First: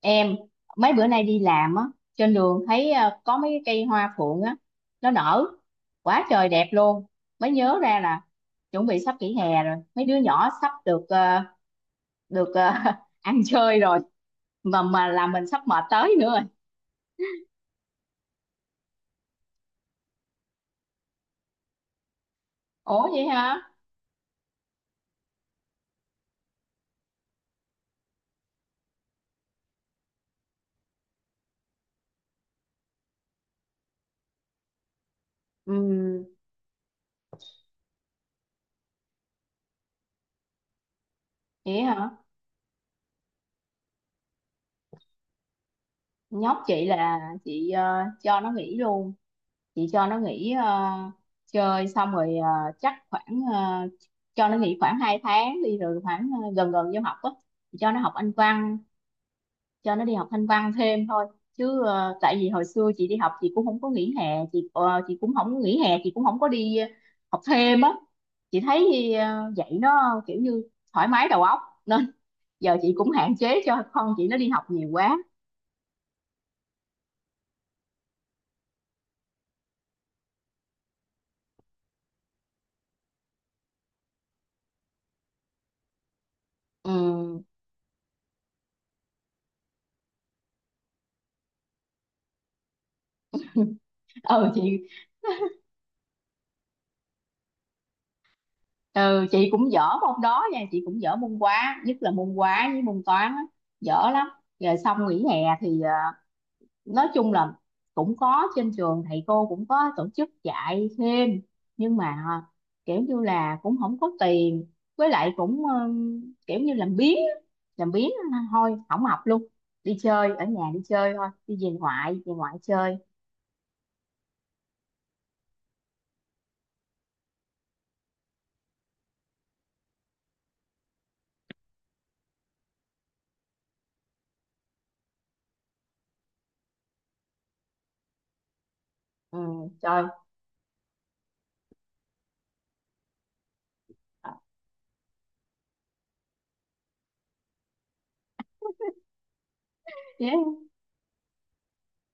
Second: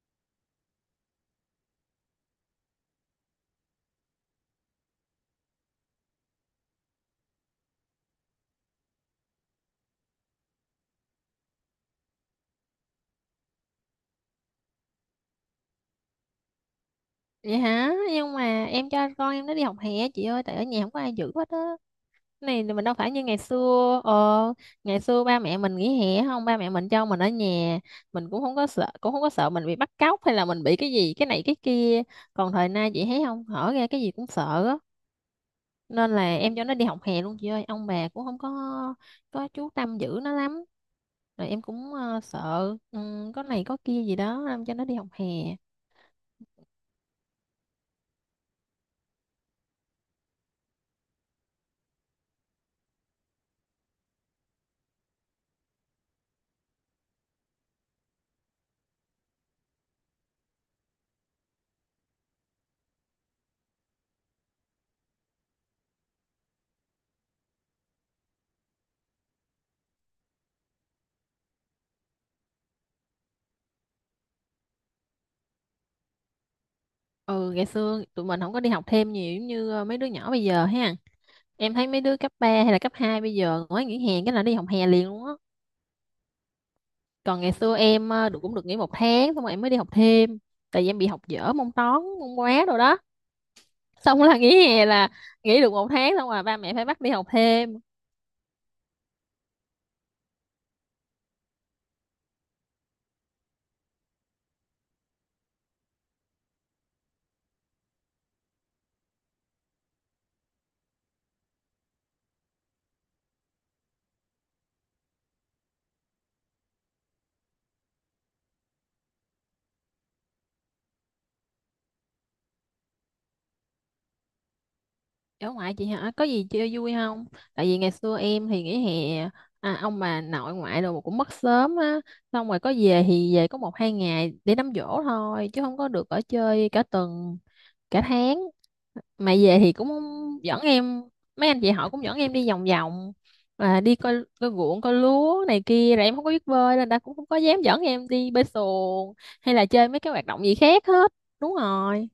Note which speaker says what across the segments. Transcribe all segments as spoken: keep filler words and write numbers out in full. Speaker 1: Em mấy bữa nay đi làm á, trên đường thấy ờ, có mấy cái cây hoa phượng á, nó nở quá trời đẹp luôn. Mới nhớ ra là chuẩn bị sắp nghỉ hè rồi, mấy đứa nhỏ sắp được ờ, được ờ, ăn chơi rồi. Mà mà làm mình sắp mệt tới nữa rồi.
Speaker 2: Vậy hả? Nhưng mà em cho con em nó đi học hè chị ơi, tại ở nhà không có ai giữ hết á. Này thì mình đâu
Speaker 1: Ủa
Speaker 2: phải như
Speaker 1: vậy
Speaker 2: ngày
Speaker 1: hả?
Speaker 2: xưa. ờ Ngày xưa ba mẹ mình nghỉ hè không, ba mẹ mình cho mình ở nhà. Mình cũng không có sợ cũng không có sợ mình bị bắt cóc hay là mình bị cái gì cái này cái kia. Còn thời nay chị thấy không, hở ra cái gì cũng sợ á. Nên là
Speaker 1: Ừ
Speaker 2: em cho nó đi học hè luôn chị ơi, ông bà cũng không có có chú tâm giữ nó lắm. Rồi em
Speaker 1: vậy
Speaker 2: cũng
Speaker 1: hả?
Speaker 2: ờ, sợ ừ, có này có kia gì đó, em cho nó đi học hè.
Speaker 1: Nhóc chị là chị ờ, cho nó nghỉ luôn, chị cho nó nghỉ ờ, chơi xong rồi, ờ, chắc khoảng, ờ, cho nó nghỉ khoảng hai tháng đi rồi khoảng ờ, gần gần vô học á, chị cho nó học Anh văn, cho nó đi học Anh văn thêm thôi. Chứ ờ, tại vì hồi xưa chị đi học chị cũng không có nghỉ hè, chị ờ, chị cũng không nghỉ hè, chị cũng không có đi ờ, học thêm á. Chị thấy ờ, vậy nó kiểu như thoải mái đầu óc, nên giờ chị cũng hạn chế cho con chị nó đi học nhiều quá.
Speaker 2: Ừ, ngày xưa tụi mình không có đi học thêm nhiều giống như ờ, mấy đứa nhỏ bây giờ ha. Em thấy mấy đứa cấp ba hay là cấp hai bây giờ nói nghỉ hè cái là đi học hè liền luôn á. Còn
Speaker 1: Ừ.
Speaker 2: ngày xưa em ờ, được cũng được nghỉ một tháng, xong rồi em mới đi học thêm. Tại vì em bị học dở môn toán môn hóa đồ đó. Xong là
Speaker 1: Ừ
Speaker 2: nghỉ hè
Speaker 1: chị.
Speaker 2: là nghỉ được một tháng, xong rồi ba mẹ phải bắt đi học thêm.
Speaker 1: Ừ chị cũng dở môn đó nha, chị cũng dở môn hóa, nhất là môn hóa với môn toán á, dở lắm. Rồi xong nghỉ hè thì ờ, nói chung là cũng có trên trường thầy cô cũng có tổ chức dạy thêm, nhưng mà ờ, kiểu như là cũng không có tiền, với lại cũng ờ, kiểu như làm biếng á, làm biếng á, thôi không học luôn, đi chơi, ở nhà đi chơi thôi, đi về ngoại, về ngoại chơi.
Speaker 2: Ở ngoại chị hả? Có gì chơi vui không? Tại vì ngày xưa em thì nghỉ hè à, ông bà nội ngoại đồ cũng mất sớm á. Xong rồi có về thì về có một hai ngày để đám giỗ thôi, chứ không có được ở chơi cả tuần, cả tháng. Mà
Speaker 1: Ừ.
Speaker 2: về thì cũng
Speaker 1: Trời.
Speaker 2: dẫn em, mấy anh chị họ cũng dẫn em đi vòng vòng à, đi coi coi ruộng coi lúa này kia, rồi em không có biết bơi nên đã cũng không có dám dẫn em đi bơi xuồng hay là chơi mấy cái
Speaker 1: Dạ.
Speaker 2: hoạt động gì khác hết. Đúng rồi.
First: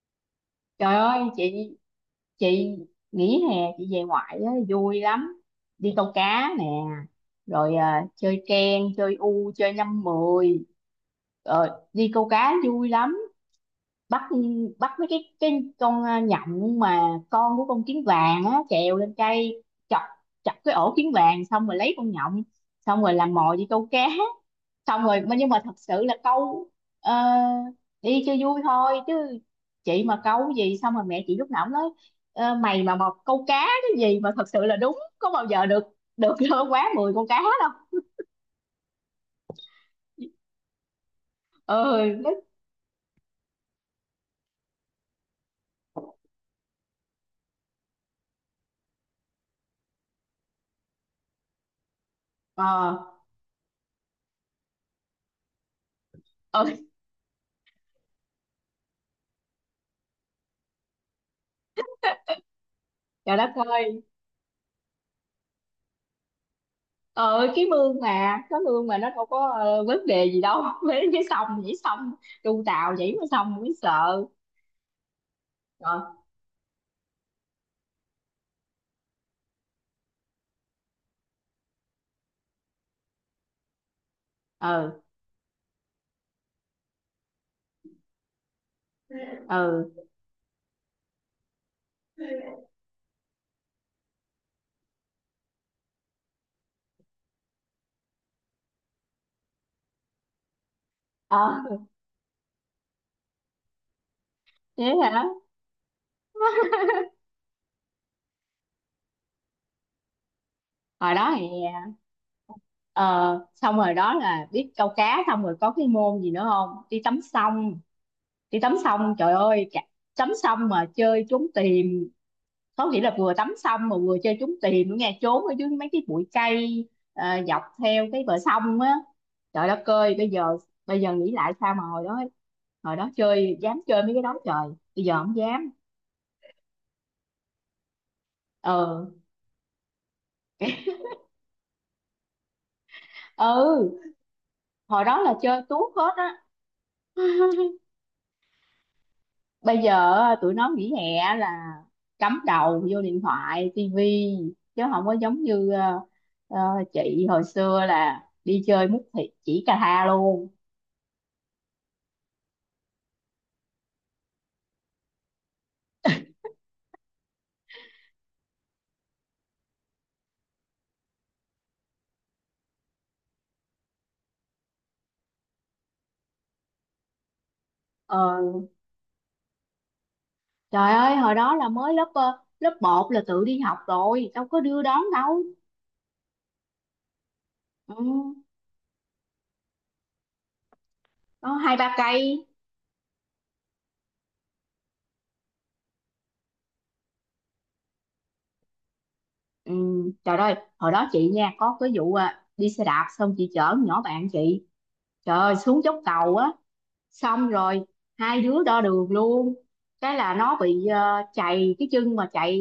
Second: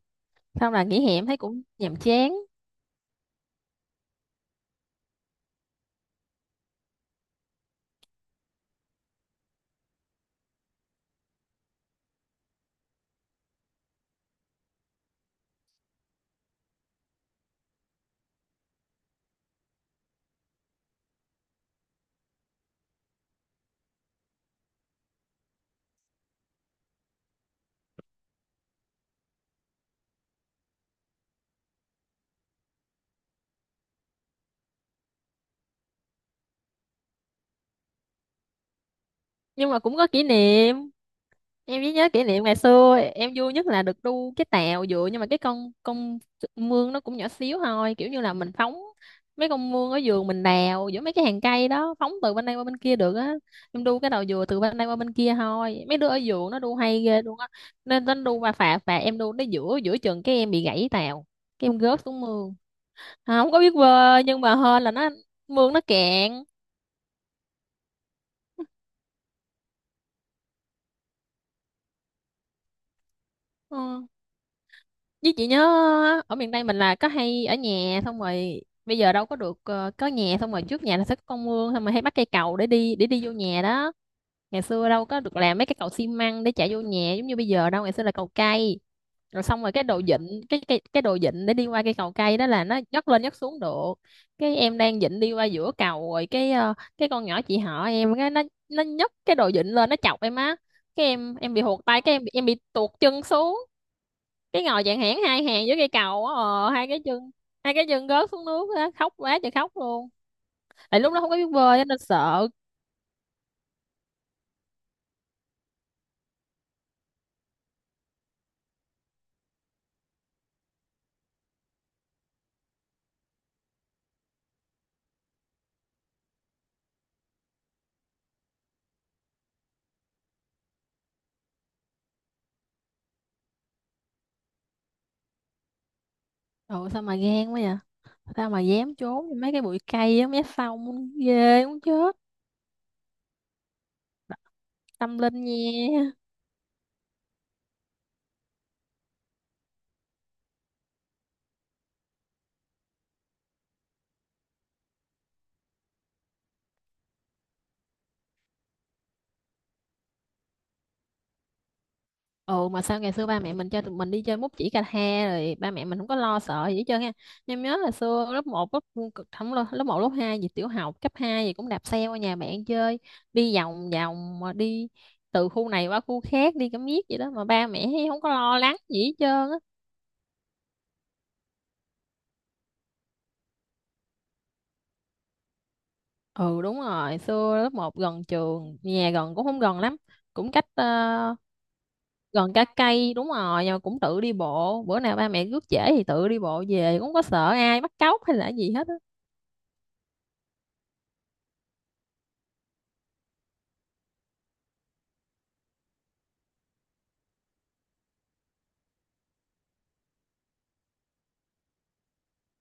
Speaker 2: Xong là
Speaker 1: Trời
Speaker 2: nghỉ hè
Speaker 1: ơi
Speaker 2: em thấy cũng
Speaker 1: chị
Speaker 2: nhàm chán.
Speaker 1: chị nghỉ hè chị về ngoại á, vui lắm, đi câu cá nè, rồi à, chơi ken, chơi u, chơi năm mười. Ờ, đi câu cá vui lắm. Bắt, bắt mấy cái cái con à, nhộng mà, con của con kiến vàng á, trèo lên cây chọc, chọc cái ổ kiến vàng, xong rồi lấy con nhộng, xong rồi làm mồi đi câu cá. Xong rồi nhưng mà thật sự là câu ờ, đi cho vui thôi, chứ chị mà câu gì xong rồi mẹ chị lúc nào cũng nói: "Ờ, mày mà một câu cá cái gì mà thật sự là đúng có bao giờ được được quá mười con cá đâu."
Speaker 2: Nhưng mà cũng có kỷ niệm, em chỉ nhớ
Speaker 1: Ơi
Speaker 2: kỷ
Speaker 1: nó.
Speaker 2: niệm ngày xưa em vui nhất là được đu cái tàu dựa, nhưng mà cái con con mương nó cũng nhỏ xíu thôi, kiểu như là mình phóng mấy con mương ở vườn mình đào giữa mấy cái hàng cây đó, phóng từ bên đây qua bên kia
Speaker 1: Ờ.
Speaker 2: được á. Em đu cái đầu dừa từ bên đây qua bên kia thôi, mấy đứa ở vườn nó đu
Speaker 1: Ơi.
Speaker 2: hay ghê luôn á. Nên nó đu qua phà phà, em đu tới giữa giữa chừng cái em bị gãy tàu. Cái em gớt xuống mương.
Speaker 1: Trời
Speaker 2: À, không
Speaker 1: đất
Speaker 2: có biết
Speaker 1: ơi.
Speaker 2: bơi nhưng mà hên là nó mương nó cạn.
Speaker 1: Ờ cái mương mà cái mương mà nó đâu có ờ, vấn đề gì đâu với cái sông, nhảy sông, tu tàu nhảy mới sông mới
Speaker 2: Ừ,
Speaker 1: sợ.
Speaker 2: với chị nhớ
Speaker 1: Rồi.
Speaker 2: ở miền Tây mình là có hay ở nhà, xong rồi bây giờ đâu có được ờ, có nhà, xong rồi trước nhà là sẽ có con mương, xong rồi hay bắt cây cầu để đi để đi vô nhà đó. Ngày xưa
Speaker 1: Ừ.
Speaker 2: đâu có được làm mấy cái cầu xi măng để chạy vô nhà giống như bây giờ đâu, ngày xưa là cầu cây. Rồi xong rồi cái
Speaker 1: Ừ.
Speaker 2: đồ vịn cái cái cái đồ vịn để đi qua cây cầu cây đó là nó nhấc lên nhấc xuống được. Cái em đang vịn đi qua giữa cầu rồi cái ờ, cái con nhỏ chị họ em cái nó nó nhấc cái đồ vịn lên, nó chọc em á. Cái em
Speaker 1: Ờ.
Speaker 2: em bị hụt tay, cái em bị, em bị tuột chân xuống, cái ngồi
Speaker 1: Thế
Speaker 2: dạng hẻn
Speaker 1: hả?
Speaker 2: hai hàng với cây cầu á, ờ, hai cái chân hai cái chân rớt xuống nước á, khóc quá trời khóc luôn, tại lúc
Speaker 1: Hồi
Speaker 2: đó không
Speaker 1: đó
Speaker 2: có biết bơi á,
Speaker 1: hè.
Speaker 2: nên sợ.
Speaker 1: Ờ, xong rồi đó là biết câu cá, xong rồi có cái môn gì nữa không, đi tắm sông. Đi tắm sông trời ơi, cả- tắm sông mà chơi trốn tìm, có nghĩa là vừa tắm sông mà vừa chơi trốn tìm nữa nghe, trốn ở dưới mấy cái bụi cây ờ, dọc theo cái bờ sông á. Trời đất ơi, bây giờ bây giờ nghĩ lại sao mà hồi đó, hồi đó chơi dám chơi mấy cái đó, trời, bây giờ không dám.
Speaker 2: Ồ, sao mà gan quá vậy. Sao mà dám
Speaker 1: Ờ.
Speaker 2: trốn vô mấy cái bụi cây á, mấy sông ghê muốn chết.
Speaker 1: Ừ. Hồi
Speaker 2: Tâm
Speaker 1: đó là
Speaker 2: linh
Speaker 1: chơi tuốt hết
Speaker 2: nha.
Speaker 1: á. Bây giờ á, tụi nó nghỉ hè là cắm đầu vô điện thoại, tivi, chứ không có giống như ờ, ờ, chị hồi xưa là đi chơi mút thịt chỉ cà tha luôn.
Speaker 2: Ừ, mà sao ngày xưa ba mẹ mình cho tụi mình đi chơi múc chỉ cà he rồi ba mẹ mình không có lo sợ gì hết trơn á. Em nhớ là xưa lớp một, lớp không, lớp lớp một lớp hai gì, tiểu học cấp hai gì, cũng đạp xe qua nhà bạn chơi, đi vòng vòng mà đi từ khu này qua khu khác, đi cả miết vậy đó mà ba mẹ thấy không có lo
Speaker 1: ờ,
Speaker 2: lắng gì hết trơn á.
Speaker 1: trời ơi hồi đó là mới lớp ờ, lớp một là tự đi học rồi, đâu có đưa đón đâu.
Speaker 2: Ừ đúng rồi, xưa lớp
Speaker 1: Ừ,
Speaker 2: một gần trường, nhà gần cũng không gần lắm, cũng cách ờ,
Speaker 1: có hai ba cây.
Speaker 2: gần cả cây đúng rồi, nhưng mà cũng tự đi bộ, bữa nào ba mẹ rước trễ thì tự đi bộ về, cũng không có sợ ai bắt cóc hay là gì hết á.
Speaker 1: Ừ, trời ơi hồi đó chị nha, có cái vụ à, đi xe đạp, xong chị chở con nhỏ bạn chị, trời ơi, xuống dốc cầu á, xong rồi hai đứa đo đường luôn. Cái là nó bị ờ, chạy cái chân mà chạy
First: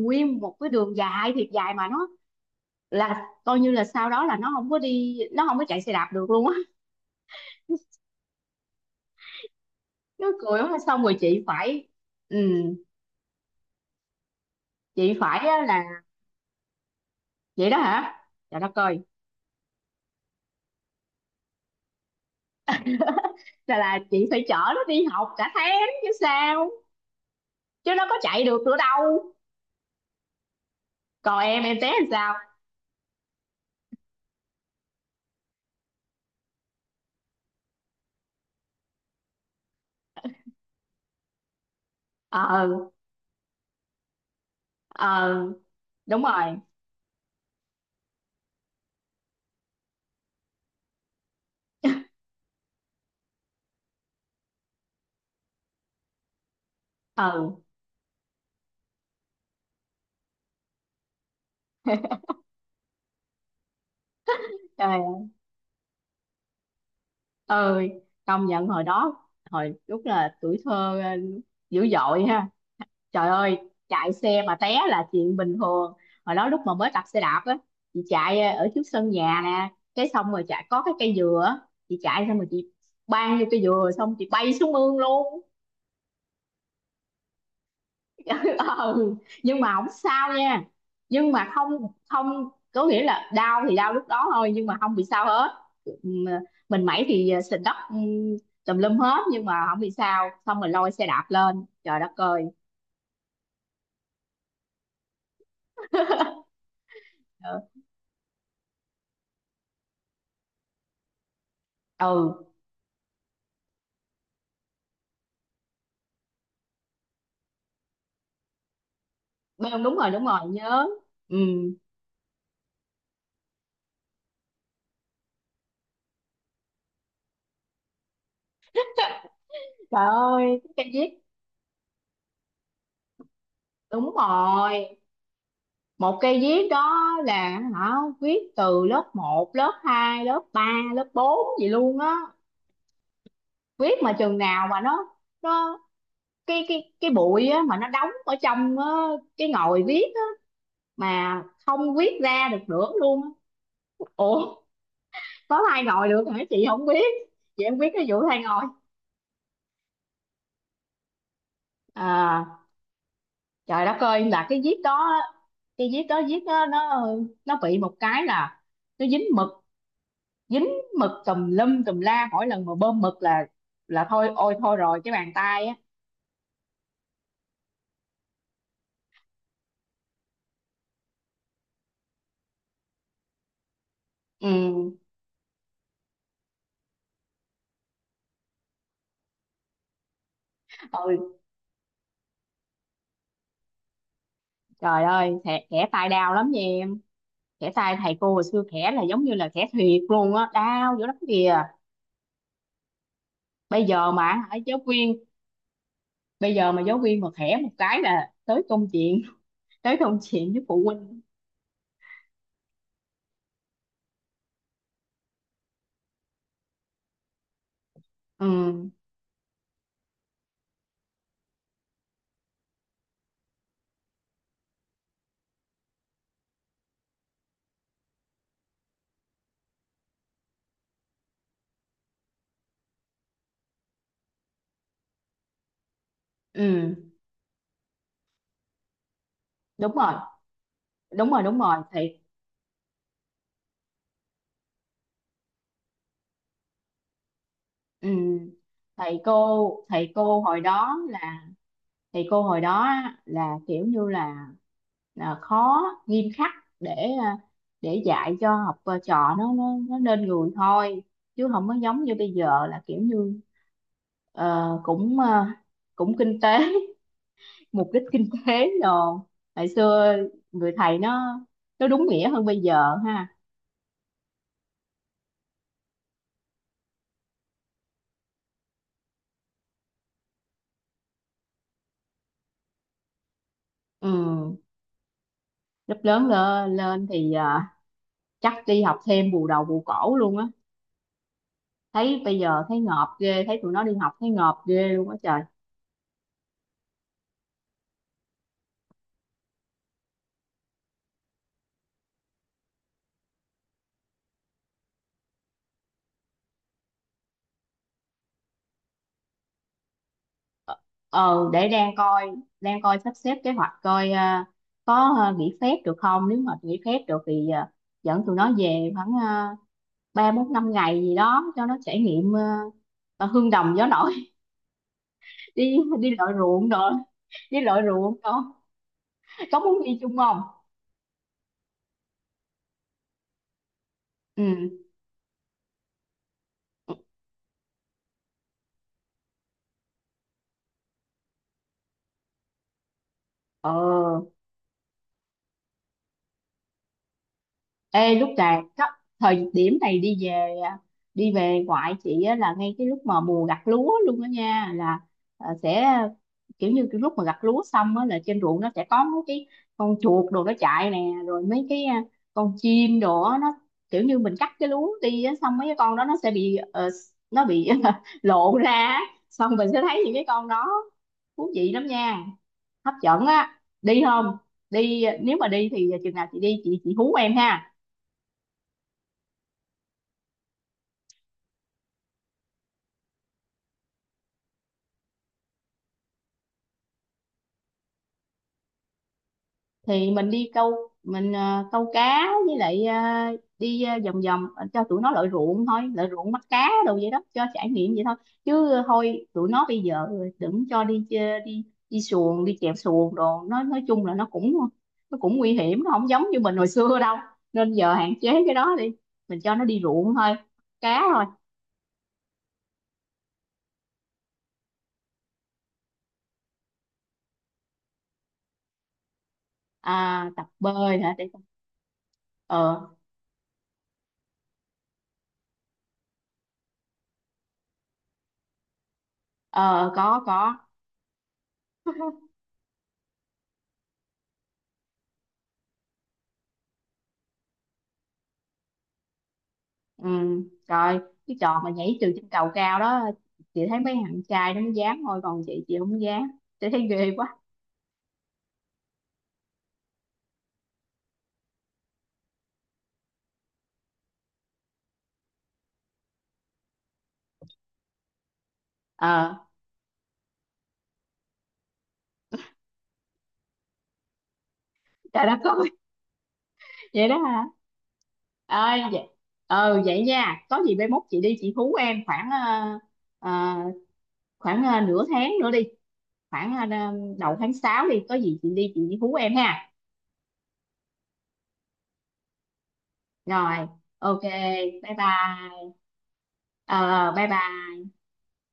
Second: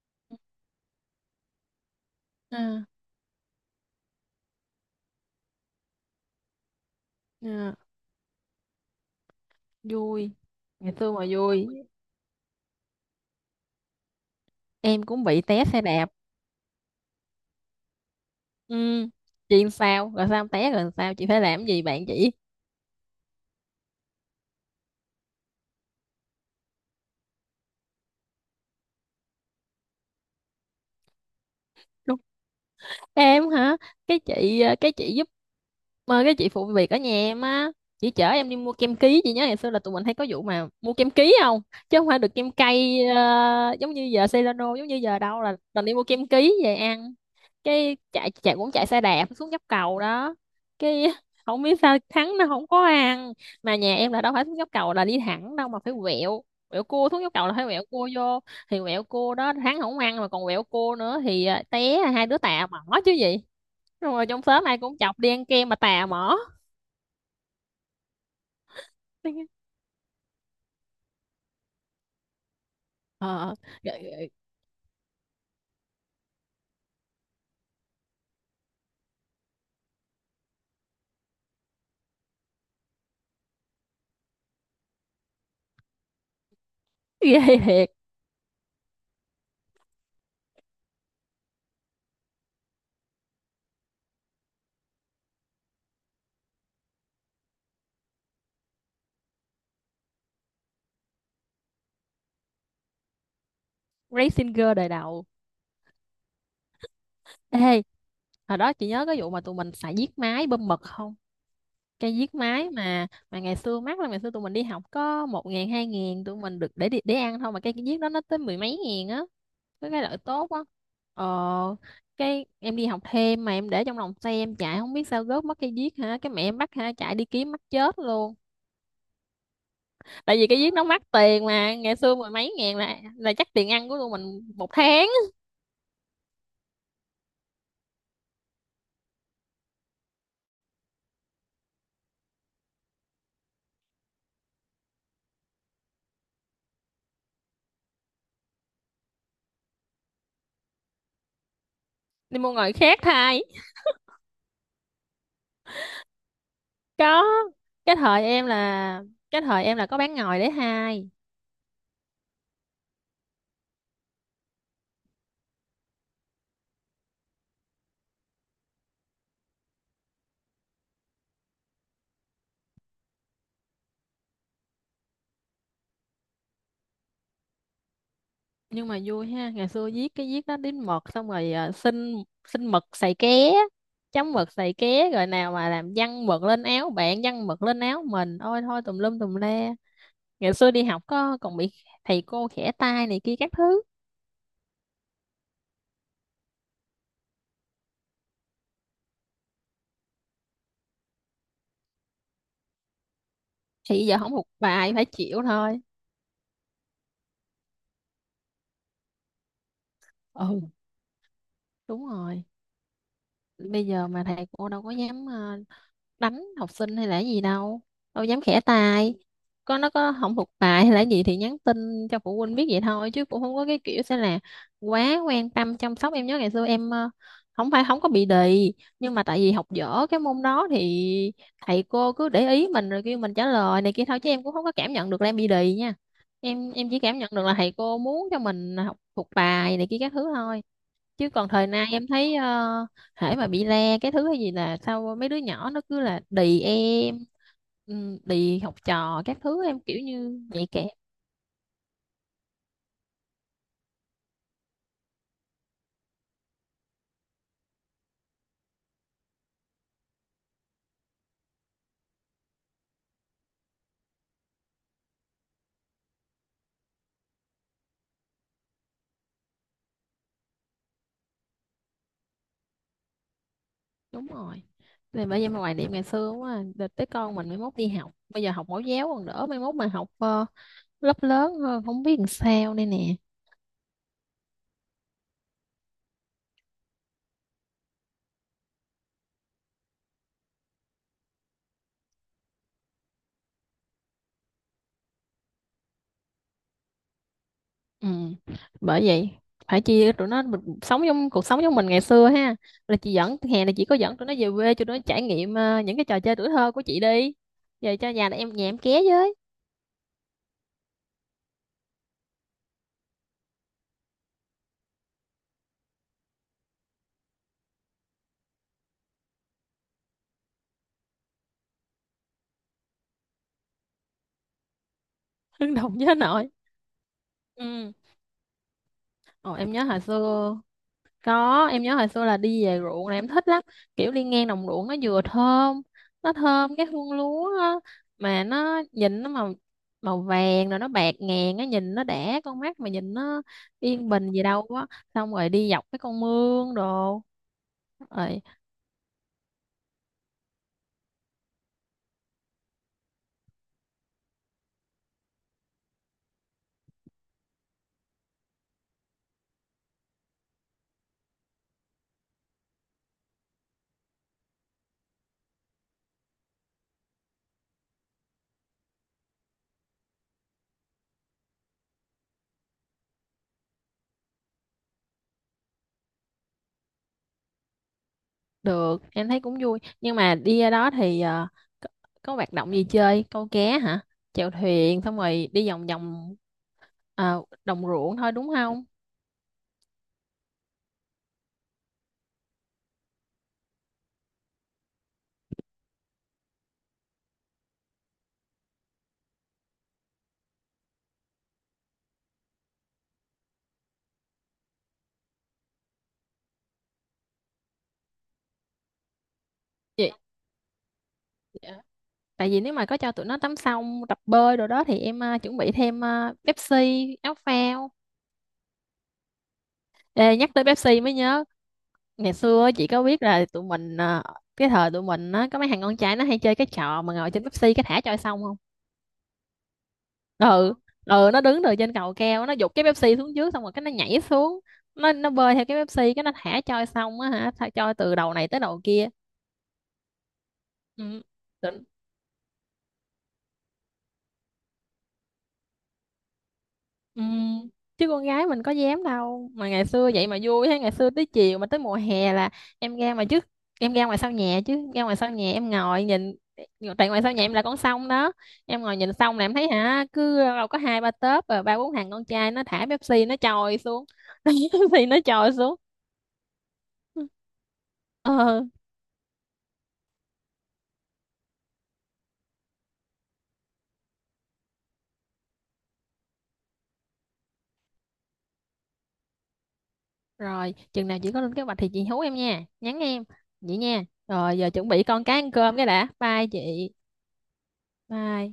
Speaker 1: nguyên một cái đường dài thiệt dài mà nó
Speaker 2: Ừ.
Speaker 1: là coi như là sau đó là nó không có đi nó không có chạy xe đạp được luôn á.
Speaker 2: Dạ,
Speaker 1: Nó
Speaker 2: vui,
Speaker 1: cười quá
Speaker 2: ngày
Speaker 1: xong
Speaker 2: xưa
Speaker 1: rồi
Speaker 2: mà
Speaker 1: chị
Speaker 2: vui,
Speaker 1: phải. Ừ,
Speaker 2: em
Speaker 1: chị
Speaker 2: cũng
Speaker 1: phải
Speaker 2: bị
Speaker 1: á
Speaker 2: té xe
Speaker 1: là
Speaker 2: đạp.
Speaker 1: vậy đó hả, trời đất ơi,
Speaker 2: Ừ. Chị sao rồi, sao té rồi sao chị phải làm cái gì bạn chị?
Speaker 1: là là chị phải chở nó đi học cả tháng chứ sao, chứ nó có chạy được nữa đâu. Còn em em té làm sao?
Speaker 2: Em hả? Cái chị ờ, cái chị giúp, mà cái chị phụ việc ở nhà em á. Chị chở em đi mua kem ký, chị nhớ ngày xưa là tụi mình hay có vụ mà mua kem ký không? Chứ không phải được kem
Speaker 1: Ờ.
Speaker 2: cay ờ, giống như giờ Celano giống như giờ
Speaker 1: Ờ.
Speaker 2: đâu, là toàn đi mua
Speaker 1: Đúng
Speaker 2: kem ký
Speaker 1: rồi.
Speaker 2: về ăn. Cái chạy chạy cũng chạy xe đạp xuống dốc cầu đó, cái không biết sao thắng nó không có ăn. Mà nhà em là đâu phải xuống dốc cầu là đi thẳng đâu, mà phải quẹo quẹo cua xuống dốc cầu là
Speaker 1: Ừ.
Speaker 2: phải quẹo cua vô. Thì quẹo cua đó hắn không ăn mà còn quẹo cua nữa thì à, té à, hai đứa tà mỏ chứ gì. Xong rồi trong xóm ai cũng chọc đi ăn kem mà tà mỏ.
Speaker 1: Ừ. Công nhận hồi đó, hồi lúc là tuổi thơ ờ, dữ dội ha. Trời
Speaker 2: ờ
Speaker 1: ơi, chạy
Speaker 2: Ghê,
Speaker 1: xe mà té là chuyện bình thường. Hồi đó lúc mà mới tập xe đạp á, chị chạy ờ, ở trước sân nhà nè, cái xong rồi chạy có cái cây dừa á, chị chạy xong rồi chị bang vô cây dừa, xong chị bay xuống mương luôn.
Speaker 2: ghê thiệt.
Speaker 1: Ừ. Nhưng mà không sao nha, nhưng mà không không có nghĩa là đau thì đau lúc đó thôi nhưng mà không bị sao hết. Ừm, mình mẩy thì sình đất, ừm, tùm lum hết nhưng mà không bị sao, xong rồi lôi xe đạp lên, trời đất ơi.
Speaker 2: Racing Girl đời đầu.
Speaker 1: Ừ.
Speaker 2: Ê, hồi đó chị nhớ cái vụ mà tụi mình xài viết máy bơm mật không? Cái viết
Speaker 1: Ừ,
Speaker 2: máy mà mà ngày xưa mắc lắm, ngày xưa tụi mình đi học có một ngàn hai ngàn tụi mình được để đi- để ăn thôi, mà cái viết đó nó tới mười mấy ngàn á.
Speaker 1: bê-
Speaker 2: Có
Speaker 1: đúng
Speaker 2: cái
Speaker 1: rồi,
Speaker 2: lợi
Speaker 1: đúng rồi,
Speaker 2: tốt á.
Speaker 1: nhớ. Ừ.
Speaker 2: Ờ cái em đi học thêm mà em để trong lòng xe em chạy không biết sao gớt mất cây viết hả, cái mẹ em bắt hả, chạy đi kiếm mắc chết luôn.
Speaker 1: Trời
Speaker 2: Tại vì cái
Speaker 1: ơi cái
Speaker 2: viết nó
Speaker 1: cây
Speaker 2: mắc
Speaker 1: viết,
Speaker 2: tiền mà, ngày xưa mười mấy ngàn là là chắc tiền ăn của
Speaker 1: đúng
Speaker 2: tụi mình một
Speaker 1: rồi,
Speaker 2: tháng.
Speaker 1: một cây viết đó là, hả, viết từ lớp một, lớp hai, lớp ba, lớp bốn gì luôn á. Viết mà chừng nào mà nó nó cái cái cái bụi á mà nó đóng ở trong á, cái ngòi viết á, mà không viết
Speaker 2: Đi
Speaker 1: ra
Speaker 2: mua
Speaker 1: được
Speaker 2: ngồi
Speaker 1: nữa
Speaker 2: khác
Speaker 1: luôn
Speaker 2: thay.
Speaker 1: á. Ủa, có thay ngồi được hả chị, không biết,
Speaker 2: Có,
Speaker 1: chị không biết
Speaker 2: cái
Speaker 1: cái
Speaker 2: thời
Speaker 1: vụ thay
Speaker 2: em
Speaker 1: ngồi.
Speaker 2: là cái thời em là có bán ngồi để hai.
Speaker 1: À trời đất ơi là cái viết đó á, cái viết đó viết đó, nó nó bị một cái là nó dính mực, dính mực tùm lum tùm la, mỗi lần mà bơm mực là là thôi, ôi thôi rồi, cái bàn tay á.
Speaker 2: Nhưng mà vui ha, ngày xưa viết cái viết đó đến mực xong rồi à, xin xin mực xài ké, chấm mực xài
Speaker 1: Ừ.
Speaker 2: ké rồi nào mà làm văng mực lên áo bạn, văng mực lên áo mình, ôi thôi tùm lum tùm le. Ngày xưa đi học
Speaker 1: Ôi.
Speaker 2: có còn bị thầy cô khẽ tay này kia các thứ.
Speaker 1: Trời ơi, thẻ, thẻ tay đau lắm nha, khẽ tay thầy cô hồi xưa khẽ là giống như là khẽ thiệt luôn á, đau dữ lắm kìa, bây
Speaker 2: Thì
Speaker 1: giờ
Speaker 2: giờ
Speaker 1: mà.
Speaker 2: không học
Speaker 1: Hả, giáo
Speaker 2: bài phải
Speaker 1: viên,
Speaker 2: chịu thôi.
Speaker 1: bây giờ mà giáo viên mà khẽ một cái là tới công chuyện. Tới công chuyện với
Speaker 2: Ừ
Speaker 1: phụ huynh.
Speaker 2: đúng rồi, bây giờ mà thầy cô đâu có dám ờ, đánh học sinh hay là cái gì đâu, đâu dám khẽ
Speaker 1: Ừ.
Speaker 2: tay. Có nó có không thuộc bài hay là gì thì nhắn tin cho phụ huynh biết vậy thôi, chứ cũng không có cái kiểu sẽ là quá quan tâm chăm sóc. Em nhớ ngày xưa em ờ, không phải không có bị đì, nhưng mà tại vì học dở cái môn đó thì thầy cô cứ để ý mình rồi kêu mình trả lời này kia thôi, chứ em cũng không có cảm nhận được là em bị đì nha. Em em
Speaker 1: Ừ.
Speaker 2: chỉ cảm nhận được là thầy cô muốn cho mình học thuộc bài này
Speaker 1: Đúng
Speaker 2: kia các
Speaker 1: rồi.
Speaker 2: thứ thôi. Chứ
Speaker 1: Đúng rồi,
Speaker 2: còn
Speaker 1: đúng
Speaker 2: thời
Speaker 1: rồi
Speaker 2: nay em
Speaker 1: thầy.
Speaker 2: thấy uh, hễ mà bị le cái thứ hay gì là sao mấy đứa nhỏ nó cứ là đì em.
Speaker 1: Ừ.
Speaker 2: Ừ, đì học
Speaker 1: Thầy
Speaker 2: trò các thứ, em
Speaker 1: cô,
Speaker 2: kiểu
Speaker 1: thầy cô
Speaker 2: như
Speaker 1: hồi
Speaker 2: nhạy cảm.
Speaker 1: đó là thầy cô hồi đó á, là kiểu như là, là khó, nghiêm khắc, để à, để dạy cho học à, trò nó nó, nó nên người thôi, chứ không có giống như bây giờ là kiểu như. Ờ, cũng ờ, cũng kinh tế. Mục đích kinh tế rồi, ngày xưa người thầy nó nó đúng nghĩa hơn bây giờ ha.
Speaker 2: Đúng rồi, thì bây giờ mà hoài niệm ngày xưa quá à. Đợt tới con mình mới mốt đi học, bây giờ học mẫu giáo còn đỡ, mai mốt mà học ờ, lớp lớn hơn không biết làm sao đây nè.
Speaker 1: Ừ, lớp lớn lên, lên thì ờ, chắc đi học thêm bù đầu bù cổ luôn á. Thấy bây giờ thấy ngợp ghê, thấy tụi nó đi học thấy ngợp ghê luôn á, trời.
Speaker 2: Ừ. Bởi vậy phải chia tụi nó mình sống trong cuộc sống giống mình ngày xưa ha, là chị dẫn, hè này chị có dẫn tụi nó về quê cho nó trải nghiệm ờ, những cái trò chơi tuổi thơ của chị đi. Về cho nhà này em, nhà em ké với.
Speaker 1: Ờ, để đang coi, đang coi sắp xếp kế hoạch, coi ờ, có ờ, nghỉ phép được không, nếu mà nghỉ phép được thì ờ, dẫn tụi nó về khoảng ờ, ba bốn năm ngày gì đó, cho nó trải nghiệm ờ, ờ, hương đồng gió nổi.
Speaker 2: Hương
Speaker 1: Đi
Speaker 2: đồng
Speaker 1: đi
Speaker 2: với
Speaker 1: lội
Speaker 2: nội.
Speaker 1: ruộng rồi, đi lội
Speaker 2: Ừ.
Speaker 1: ruộng con,
Speaker 2: Ồ,
Speaker 1: có
Speaker 2: em
Speaker 1: muốn
Speaker 2: nhớ
Speaker 1: đi
Speaker 2: hồi
Speaker 1: chung không?
Speaker 2: xưa. Có, em nhớ hồi xưa là đi về ruộng là em thích lắm. Kiểu đi ngang đồng
Speaker 1: Ừ.
Speaker 2: ruộng nó vừa thơm, nó thơm cái hương lúa á, mà nó nhìn nó màu màu vàng rồi nó bạc ngàn, nó nhìn nó đã con mắt, mà nhìn nó
Speaker 1: Ờ.
Speaker 2: yên bình gì đâu á. Xong rồi đi dọc cái con mương đồ.
Speaker 1: Ê, lúc
Speaker 2: Rồi,
Speaker 1: là có- thời điểm này đi về, đi về ngoại chị á, là ngay cái lúc mà mùa gặt lúa luôn đó nha, là ờ, sẽ kiểu như cái lúc mà gặt lúa xong á, là trên ruộng nó sẽ có mấy cái con chuột đồ nó chạy nè, rồi mấy cái ờ, con chim đồ á, nó kiểu như mình cắt cái lúa đi á, xong mấy cái con đó nó sẽ bị ờ, nó bị lộ ra á. Xong mình sẽ thấy những cái con đó thú vị lắm nha, hấp dẫn á, đi không? Đi ờ, nếu mà đi thì chừng nào chị đi chị chị hú em ha.
Speaker 2: được, em thấy cũng vui. Nhưng mà đi ra đó thì ờ, có, có hoạt động gì chơi? Câu cá hả? Chèo thuyền xong rồi đi vòng vòng ờ, đồng ruộng thôi đúng không?
Speaker 1: Thì mình đi câu, mình ờ, câu cá, với lại ờ, đi ờ, vòng vòng, ờ, cho tụi nó lội ruộng thôi, lội ruộng bắt cá đồ vậy đó, cho trải nghiệm vậy thôi, chứ ờ, thôi tụi nó bây giờ đừng cho đi chê- đi đi xuồng đi chèo xuồng đồ, nó nói chung là nó cũng nó cũng nguy hiểm, nó không giống như mình hồi xưa đâu, nên giờ hạn chế cái đó đi, mình cho nó đi ruộng thôi, cá thôi.
Speaker 2: Vậy, tại vì nếu mà có cho tụi nó tắm xong tập bơi rồi đó thì em ờ, chuẩn bị thêm ờ, Pepsi áo phao.
Speaker 1: À,
Speaker 2: Ê,
Speaker 1: tập
Speaker 2: nhắc tới
Speaker 1: bơi
Speaker 2: Pepsi mới
Speaker 1: hả, để.
Speaker 2: nhớ, ngày xưa á, chị
Speaker 1: Ờ.
Speaker 2: có biết là tụi mình ờ, cái thời tụi mình á, có mấy thằng con trai nó hay chơi cái trò mà ngồi trên Pepsi cái thả trôi sông không?
Speaker 1: Ờ, có có.
Speaker 2: Ừ. Ừ. Nó đứng từ trên cầu keo nó giục cái Pepsi xuống trước, xong rồi cái nó nhảy xuống. Nó nó bơi theo cái Pepsi, cái nó thả trôi sông á hả, thả trôi từ đầu này tới đầu kia.
Speaker 1: Ừ. Rồi cái trò mà
Speaker 2: Ừ.
Speaker 1: nhảy từ trên cầu cao đó, chị thấy mấy thằng trai nó mới dám thôi, còn chị, chị không dám, chị thấy ghê
Speaker 2: Ừ,
Speaker 1: quá.
Speaker 2: chứ con gái mình có dám đâu, mà ngày xưa vậy mà vui thế, ngày xưa tới chiều mà tới mùa hè là em ra mà trước, em ra ngoài sau nhà, chứ ra ngoài sau nhà em ngồi nhìn. Tại ngoài sau nhà em là con sông đó, em ngồi nhìn sông là
Speaker 1: Ờ.
Speaker 2: em thấy hả, cứ đâu có hai ba tớp rồi ba bốn thằng con trai nó thả Pepsi nó trồi xuống, Pepsi nó
Speaker 1: Trời đất
Speaker 2: trồi
Speaker 1: ơi.
Speaker 2: xuống.
Speaker 1: Vậy đó hả.
Speaker 2: ờ
Speaker 1: Ơi vậy. Ờ vậy nha, có gì mai mốt chị đi chị hú em khoảng ờ, ờ, khoảng ờ, nửa tháng nữa đi, khoảng ờ, đầu tháng sáu đi, có gì chị đi chị hú em ha.
Speaker 2: rồi chừng nào chị có lên kế hoạch thì chị hú em nha, nhắn em.
Speaker 1: Rồi.
Speaker 2: Vậy nha,
Speaker 1: OK.
Speaker 2: rồi giờ chuẩn
Speaker 1: Bye
Speaker 2: bị con cái ăn
Speaker 1: bye.
Speaker 2: cơm cái đã. Bye chị.
Speaker 1: Ờ bye bye.
Speaker 2: Bye.